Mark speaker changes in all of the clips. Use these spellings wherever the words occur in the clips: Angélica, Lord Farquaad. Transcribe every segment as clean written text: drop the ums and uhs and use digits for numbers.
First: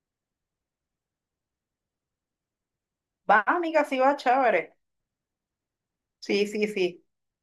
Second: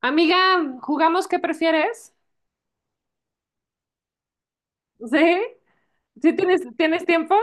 Speaker 1: Amiga, ¿jugamos qué prefieres?
Speaker 2: Va, amiga, sí va, chévere.
Speaker 1: ¿Sí? ¿Sí
Speaker 2: Sí,
Speaker 1: tienes,
Speaker 2: sí,
Speaker 1: tienes
Speaker 2: sí.
Speaker 1: tiempo?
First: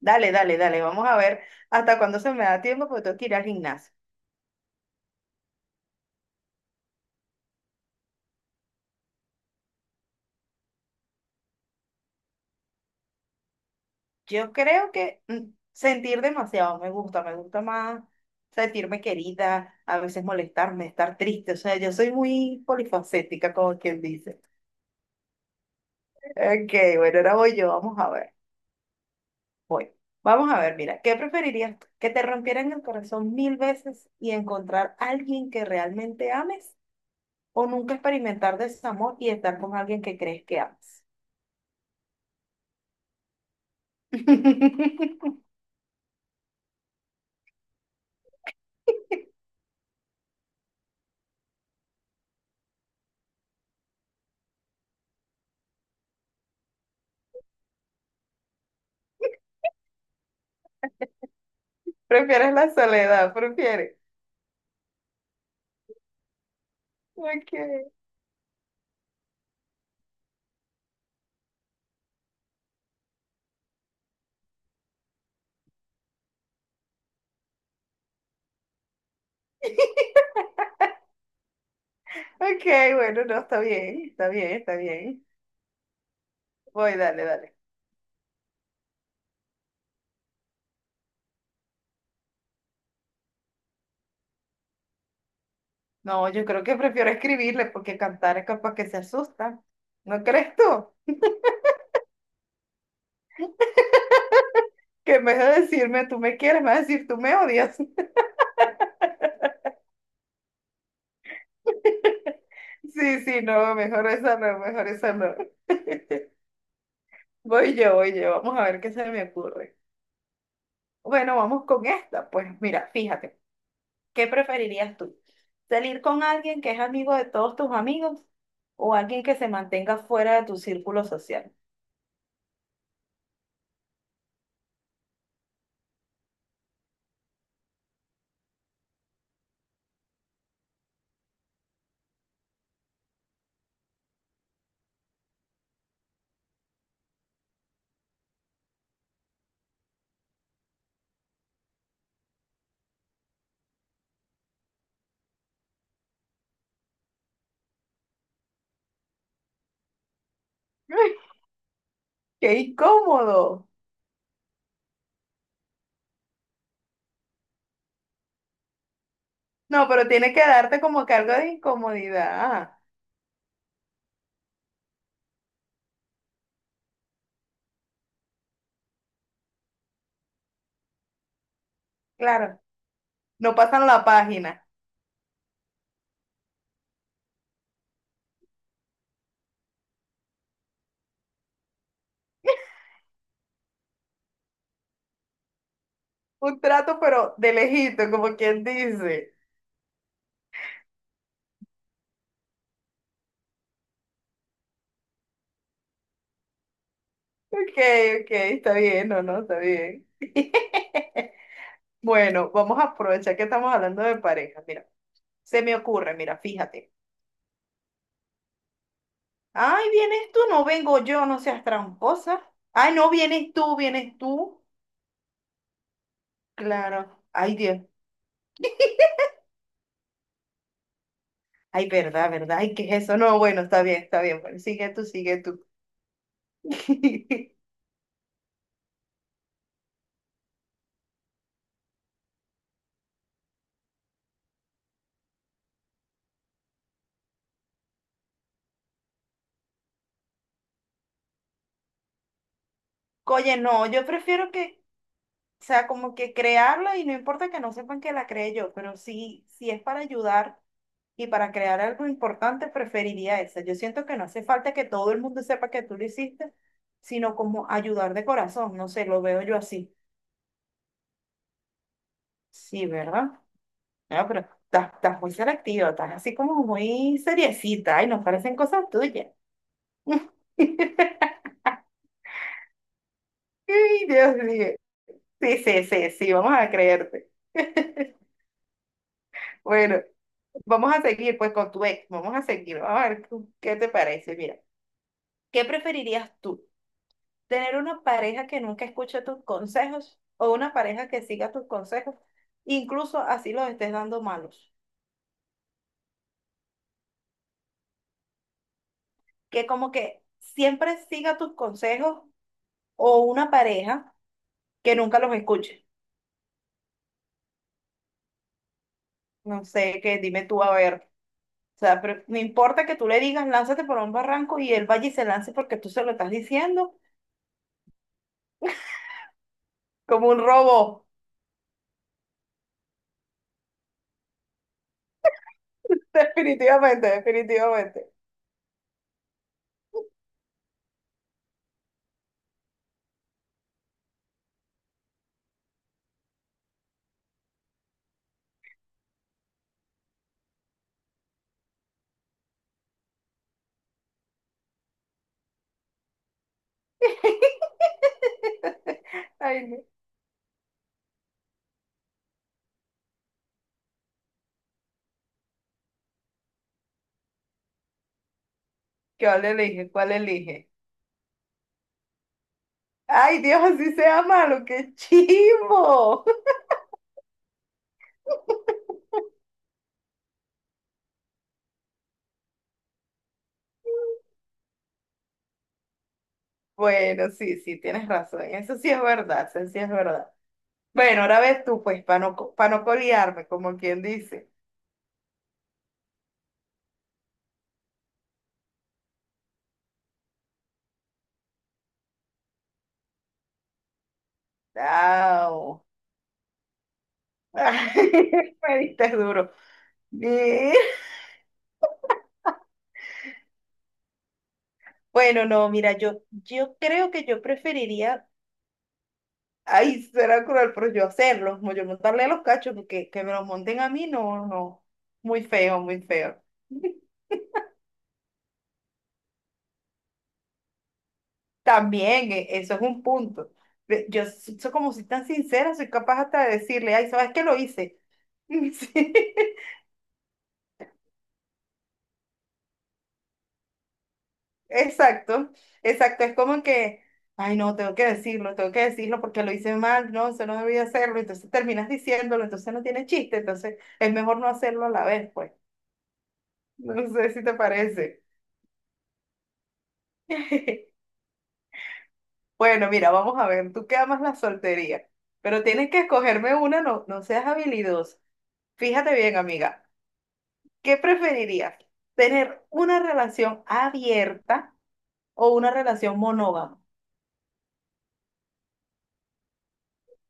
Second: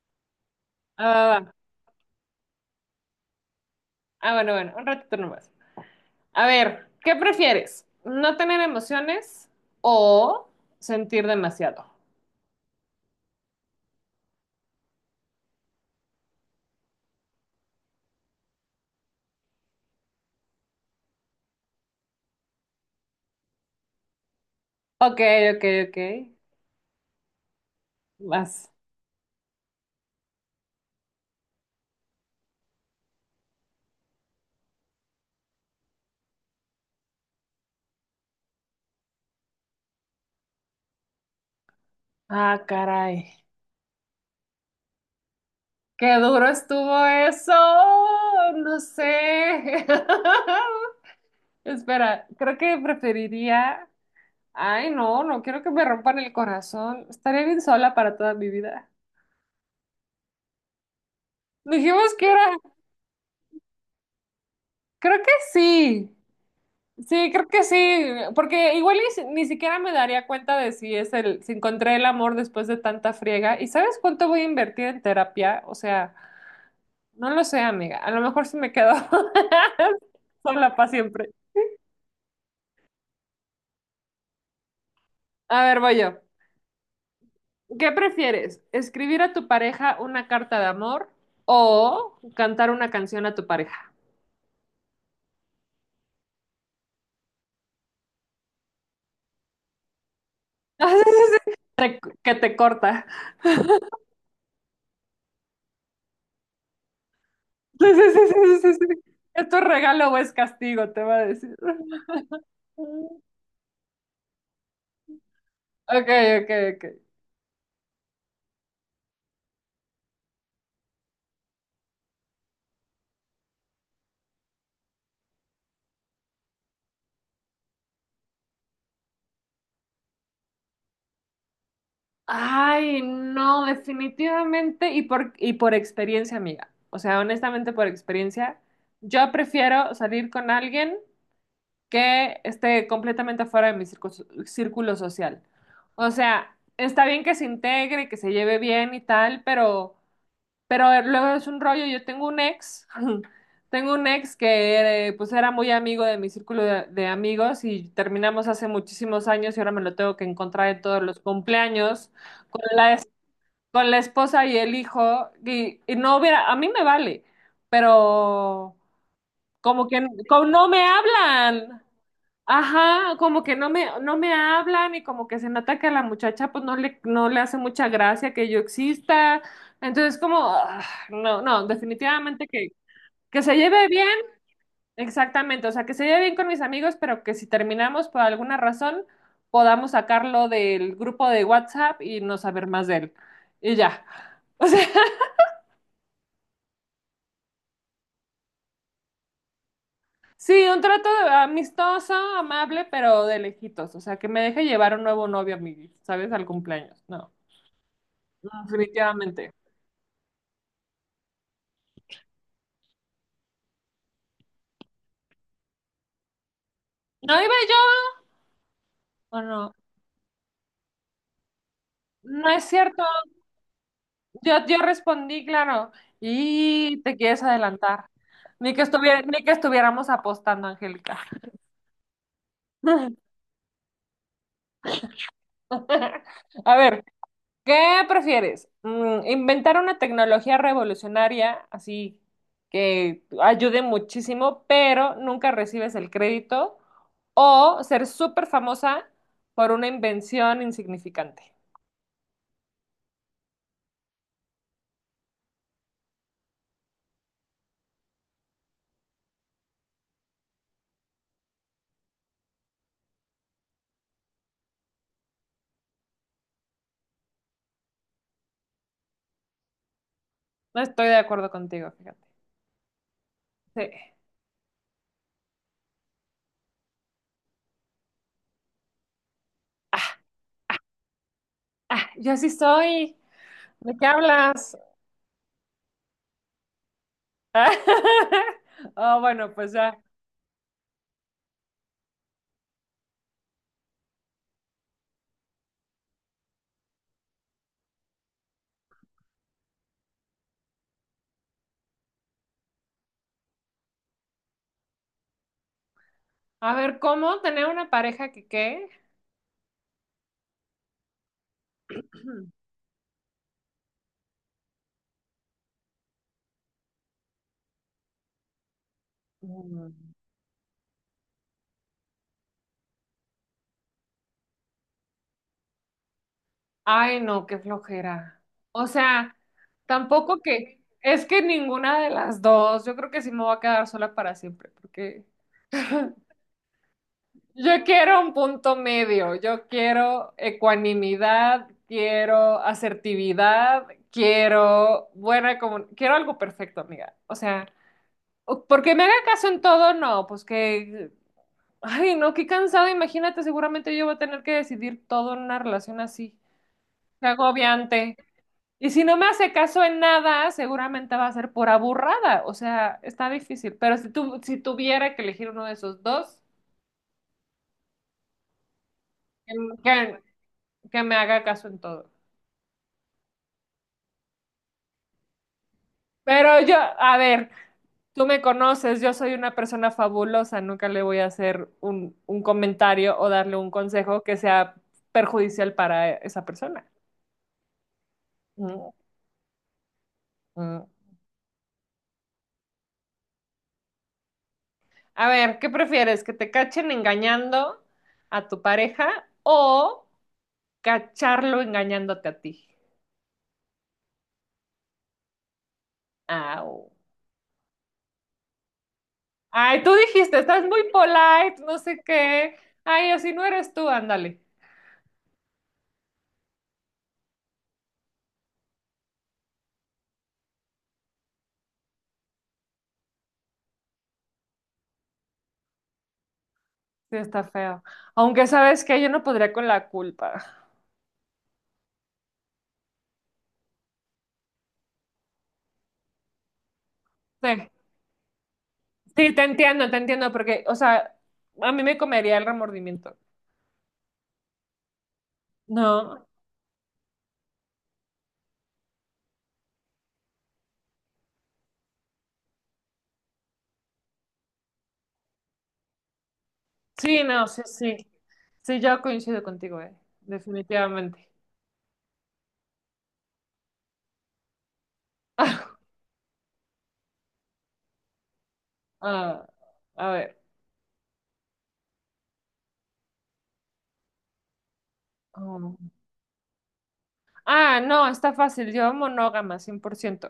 Speaker 2: Dale, dale, dale. Vamos a
Speaker 1: Ah,
Speaker 2: ver
Speaker 1: va.
Speaker 2: hasta cuándo se me da tiempo porque tengo que ir al gimnasio.
Speaker 1: Ah, bueno, bueno, un ratito nomás. A ver, ¿qué prefieres? ¿No tener emociones o sentir demasiado?
Speaker 2: Yo creo que sentir demasiado me gusta más sentirme querida, a veces molestarme, estar triste. O sea, yo soy muy polifacética, como quien dice.
Speaker 1: Ok, ok, ok.
Speaker 2: Ok, bueno, ahora voy yo, vamos a ver.
Speaker 1: Vas.
Speaker 2: Voy. Vamos a ver, mira, ¿qué preferirías? ¿Que te rompieran el corazón mil veces y encontrar a alguien que realmente ames? O nunca experimentar desamor y estar con alguien que crees que amas.
Speaker 1: Ah, caray. Qué duro estuvo eso. No sé. Espera, creo que preferiría. Ay, no, no quiero que me rompan el corazón. Estaría bien sola para toda mi vida. Dijimos que
Speaker 2: Prefieres
Speaker 1: era,
Speaker 2: la soledad, prefieres.
Speaker 1: creo que sí, sí, creo
Speaker 2: Ok,
Speaker 1: que sí, porque igual y ni siquiera me daría cuenta de si es el, si encontré el amor después de tanta friega. ¿Y sabes cuánto voy a invertir en terapia? O sea, no lo sé, amiga. A lo mejor sí me quedo sola para siempre.
Speaker 2: ok, bueno, no, está bien, está bien, está bien.
Speaker 1: A ver, voy yo.
Speaker 2: Voy, dale, dale.
Speaker 1: ¿Qué prefieres? ¿Escribir a tu pareja una carta de amor o cantar una canción a tu pareja?
Speaker 2: No, yo creo que prefiero escribirle porque cantar es capaz que se asusta. ¿No crees tú?
Speaker 1: Que te corta.
Speaker 2: Que en vez de decirme tú me quieres, me vas a decir tú me odias.
Speaker 1: Sí, sí, sí, sí, sí, sí. ¿Esto es regalo o es castigo? Te va a decir.
Speaker 2: Sí, sí, no, mejor esa no, mejor esa no.
Speaker 1: Ok, ok, ok.
Speaker 2: Voy yo, vamos a ver qué se me ocurre. Bueno, vamos con esta. Pues mira, fíjate. ¿Qué preferirías tú? ¿Salir con alguien que es amigo de todos tus amigos o alguien que se mantenga fuera de tu círculo social?
Speaker 1: Ay, no, definitivamente y por experiencia, amiga. O sea, honestamente por experiencia, yo prefiero salir con alguien que esté completamente fuera de mi círculo social. O sea, está bien que se integre, que se lleve bien y tal, pero luego es un rollo, yo tengo un ex, tengo un ex que pues era muy amigo de mi círculo de amigos y terminamos hace muchísimos años y ahora me lo tengo que encontrar en todos
Speaker 2: ¡Ay,
Speaker 1: los cumpleaños
Speaker 2: ¡qué
Speaker 1: con
Speaker 2: incómodo!
Speaker 1: con la esposa y el hijo y no hubiera, a mí me vale, pero como
Speaker 2: No,
Speaker 1: que
Speaker 2: pero tiene que
Speaker 1: como no
Speaker 2: darte
Speaker 1: me
Speaker 2: como que algo de
Speaker 1: hablan.
Speaker 2: incomodidad. Ah,
Speaker 1: Ajá, como que no me hablan y como que se nota que a la muchacha pues no le hace mucha gracia que yo exista. Entonces como, ah, no, no, definitivamente
Speaker 2: claro,
Speaker 1: que se
Speaker 2: no
Speaker 1: lleve
Speaker 2: pasan la
Speaker 1: bien,
Speaker 2: página.
Speaker 1: exactamente, o sea, que se lleve bien con mis amigos, pero que si terminamos por alguna razón, podamos sacarlo del grupo de WhatsApp y no saber más de él. Y ya. O sea,
Speaker 2: Un trato, pero de lejito, como quien dice.
Speaker 1: sí, un amistoso, amable, pero de lejitos. O sea, que me deje llevar un nuevo novio a mi, ¿sabes? Al cumpleaños. No.
Speaker 2: Ok, ok, está bien, no, no,
Speaker 1: Definitivamente.
Speaker 2: está bien. Bueno, vamos a aprovechar que estamos hablando de pareja. Mira, se me ocurre, mira, fíjate.
Speaker 1: ¿No iba yo o no?
Speaker 2: Ay, vienes tú, no vengo yo, no seas tramposa.
Speaker 1: No es
Speaker 2: Ay,
Speaker 1: cierto.
Speaker 2: no, vienes tú, vienes tú.
Speaker 1: Yo respondí, claro. Y te
Speaker 2: Claro.
Speaker 1: quieres
Speaker 2: Ay, Dios.
Speaker 1: adelantar. Ni que estuviera, ni que estuviéramos apostando, Angélica.
Speaker 2: Ay, verdad, verdad. Ay, ¿qué es eso? No, bueno, está bien, está bien. Bueno, sigue tú, sigue tú.
Speaker 1: A ver, ¿qué prefieres? ¿Inventar una tecnología revolucionaria así que ayude muchísimo, pero nunca recibes el crédito? ¿O ser súper famosa por una invención insignificante?
Speaker 2: Oye, no, yo prefiero que, o sea, como que crearla y no importa que no sepan que la creé yo, pero sí, sí es para ayudar. Y para crear algo importante preferiría esa. Yo siento que no hace falta que todo el mundo sepa que tú lo hiciste, sino como ayudar de corazón. No sé, lo veo yo así.
Speaker 1: No estoy de acuerdo contigo, fíjate.
Speaker 2: Sí, ¿verdad?
Speaker 1: Sí.
Speaker 2: No, pero estás muy selectiva, estás así como muy seriecita y nos parecen cosas tuyas.
Speaker 1: Ah, yo sí soy. ¿De qué
Speaker 2: Ay, Dios mío.
Speaker 1: hablas?
Speaker 2: Sí, sí, sí, sí, vamos a creerte.
Speaker 1: Oh, bueno, pues ya.
Speaker 2: Bueno, vamos a seguir pues con tu ex, vamos a seguir, vamos a ver qué te parece. Mira, ¿qué preferirías tú? Tener una pareja que nunca escuche tus consejos o una pareja que siga tus consejos, incluso así los estés dando malos.
Speaker 1: A ver, ¿cómo tener una pareja que qué?
Speaker 2: Que como que siempre siga tus consejos o una pareja que nunca los escuche. No sé,
Speaker 1: Mm.
Speaker 2: que dime tú a ver. O sea, pero no importa que tú le digas, lánzate por un barranco y él vaya y se lance porque tú se lo estás diciendo
Speaker 1: Ay, no, qué flojera. O sea,
Speaker 2: como un
Speaker 1: tampoco que
Speaker 2: robot.
Speaker 1: es que ninguna de las dos. Yo creo que sí me voy a quedar sola para siempre, porque
Speaker 2: Definitivamente,
Speaker 1: yo
Speaker 2: definitivamente.
Speaker 1: quiero un punto medio. Yo quiero ecuanimidad, quiero asertividad, quiero buena comunicación, quiero algo perfecto, amiga. O sea. Porque me haga caso en todo, no, pues que, ay, no, qué cansado, imagínate, seguramente yo voy a tener que decidir todo en una relación así, qué agobiante. Y si no me hace
Speaker 2: Ay,
Speaker 1: caso
Speaker 2: no.
Speaker 1: en nada, seguramente va a ser por aburrada, o sea, está difícil, pero si si tuviera que elegir uno de esos dos,
Speaker 2: ¿Cuál
Speaker 1: que,
Speaker 2: elige? ¿Cuál
Speaker 1: que-
Speaker 2: elige?
Speaker 1: que me haga caso en todo.
Speaker 2: Ay, Dios, así sea malo, qué chivo.
Speaker 1: Pero yo, a ver, tú me conoces, yo soy una persona fabulosa, nunca le voy a hacer un comentario o darle un consejo que sea perjudicial para esa persona.
Speaker 2: Bueno, sí, sí, tienes razón. Eso sí
Speaker 1: Mm,
Speaker 2: es verdad, eso sí es verdad.
Speaker 1: mm.
Speaker 2: Bueno, ahora ves tú, pues, para no, pa' no colearme, como quien dice.
Speaker 1: A ver, ¿qué prefieres? ¿Que te cachen engañando a tu pareja o cacharlo engañándote a ti?
Speaker 2: Chao.
Speaker 1: Au.
Speaker 2: Me diste duro.
Speaker 1: Ay, tú dijiste, estás
Speaker 2: Eh,
Speaker 1: muy polite, no sé qué. Ay, o si no eres tú, ándale.
Speaker 2: Bueno, no, mira, yo creo que yo preferiría, ay, será cruel, pero yo hacerlo, como yo montarle a los cachos, porque que me los monten a mí, no, no. Muy feo, muy feo.
Speaker 1: Sí, está feo. Aunque sabes que yo no podría con la culpa.
Speaker 2: También, eso es un punto. Como soy tan sincera, soy capaz hasta de decirle, ay, ¿sabes qué lo
Speaker 1: Sí,
Speaker 2: hice? Sí,
Speaker 1: sí, te entiendo, porque, o sea, a mí me comería el remordimiento.
Speaker 2: exacto,
Speaker 1: No,
Speaker 2: exacto. Es como que, ay, no, tengo que decirlo porque lo hice mal, no, se no debía hacerlo. Entonces terminas diciéndolo, entonces no tiene chiste, entonces es mejor no hacerlo a la vez, pues. No
Speaker 1: sí,
Speaker 2: sé si
Speaker 1: no,
Speaker 2: te
Speaker 1: sí, sí.
Speaker 2: parece.
Speaker 1: Sí, yo coincido contigo, definitivamente.
Speaker 2: Bueno, mira, vamos a ver, tú que amas la soltería, pero tienes que escogerme una, no, no seas habilidosa. Fíjate bien,
Speaker 1: Ah,
Speaker 2: amiga.
Speaker 1: a ver.
Speaker 2: ¿Qué preferirías? ¿Tener una relación abierta o una
Speaker 1: um,
Speaker 2: relación monógama?
Speaker 1: Ah, no, está fácil. Yo monógama, 100%.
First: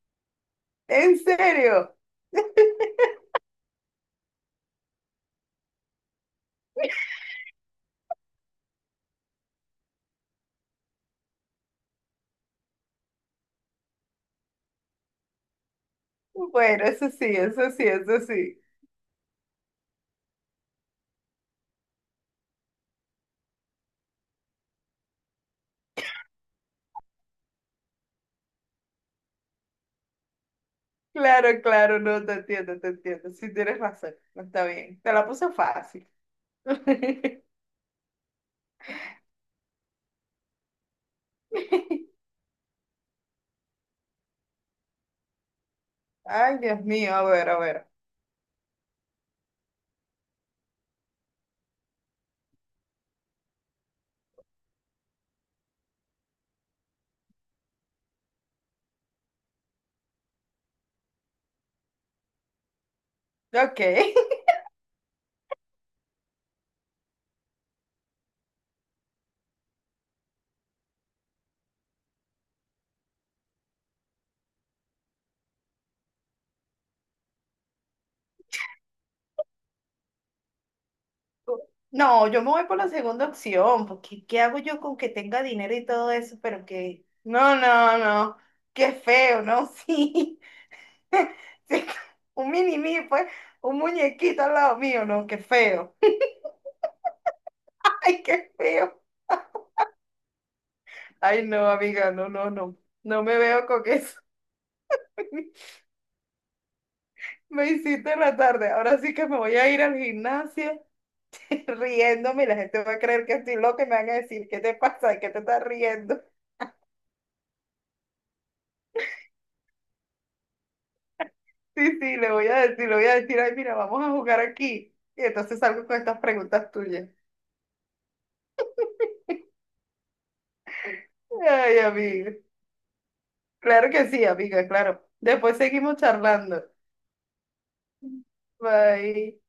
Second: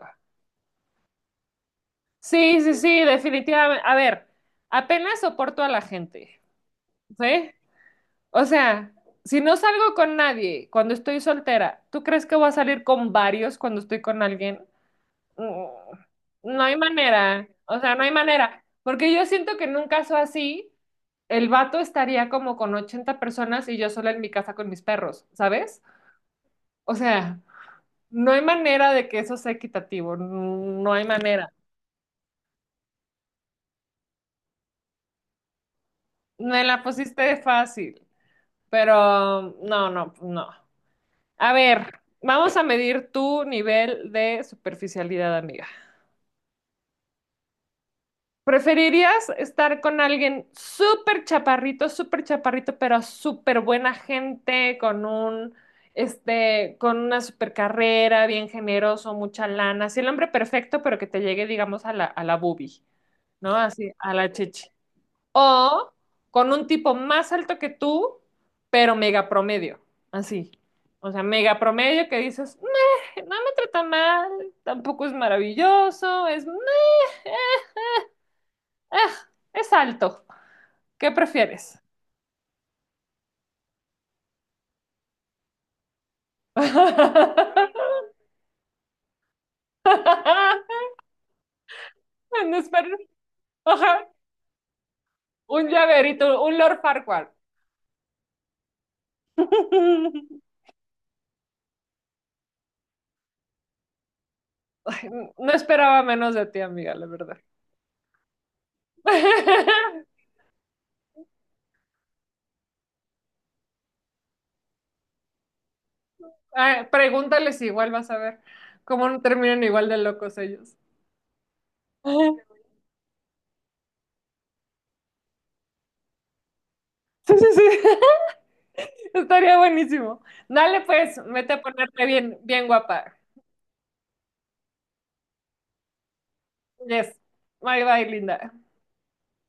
Speaker 2: ¿En serio?
Speaker 1: Sí, sí, sí, definitivamente. A ver, apenas soporto a la gente, ¿sí? O sea, si no salgo con nadie cuando estoy soltera, ¿tú crees que voy a salir con varios cuando estoy con alguien? Mm. No hay
Speaker 2: Bueno, eso sí,
Speaker 1: manera.
Speaker 2: eso
Speaker 1: O
Speaker 2: sí,
Speaker 1: sea, no hay
Speaker 2: eso sí.
Speaker 1: manera. Porque yo siento que en un caso así, el vato estaría como con 80 personas y yo sola en mi casa con mis perros, ¿sabes? O sea... No hay manera de que eso sea equitativo, no hay manera.
Speaker 2: Claro, claro, no, te entiendo, te entiendo. Sí, tienes razón, no está bien. Te la puse fácil.
Speaker 1: Me la pusiste fácil, pero no, no, no. A ver, vamos a medir tu nivel de superficialidad, amiga.
Speaker 2: Ay, Dios mío, a ver, a ver.
Speaker 1: ¿Preferirías estar con alguien súper chaparrito, pero súper buena gente, con un, este, con una súper carrera, bien generoso, mucha lana? Así el hombre perfecto, pero que te llegue, digamos, a a la boobie, ¿no?
Speaker 2: Ok.
Speaker 1: Así, a la chichi. O con un tipo más alto que tú, pero mega promedio, así. O sea, mega promedio que dices, "Meh, no me trata mal, tampoco es maravilloso, es, meh, ah, es alto. ¿Qué prefieres?
Speaker 2: No, yo me voy por la segunda opción, porque ¿qué hago yo con que tenga dinero y todo eso? Pero que... No, no, no. Qué feo, ¿no? Sí. Sí, un
Speaker 1: No
Speaker 2: mini
Speaker 1: espero-
Speaker 2: mí pues, un
Speaker 1: Ajá,
Speaker 2: muñequito al lado mío, no, qué
Speaker 1: un
Speaker 2: feo.
Speaker 1: llaverito, un Lord Farquaad.
Speaker 2: Ay, qué feo. Ay, no, amiga, no, no, no. No me veo con eso.
Speaker 1: Ay, no esperaba menos de ti, amiga, la verdad.
Speaker 2: Me hiciste en la tarde. Ahora sí que me voy a ir al gimnasio riéndome y la gente va a creer que estoy loca y me van a decir, ¿qué te pasa? ¿De ¿Qué te estás riendo?
Speaker 1: Ay, pregúntales igual, vas a ver cómo no terminan igual de locos ellos.
Speaker 2: Sí,
Speaker 1: Sí,
Speaker 2: sí, le voy a decir, le voy a decir, ay, mira, vamos a jugar aquí. Y entonces salgo con estas preguntas tuyas.
Speaker 1: sí, sí. Estaría buenísimo. Dale pues, vete a
Speaker 2: Ay,
Speaker 1: ponerte
Speaker 2: amiga.
Speaker 1: bien, bien guapa.
Speaker 2: Claro que sí, amiga, claro. Después seguimos charlando.
Speaker 1: Yes. Bye bye, linda.
Speaker 2: Bye.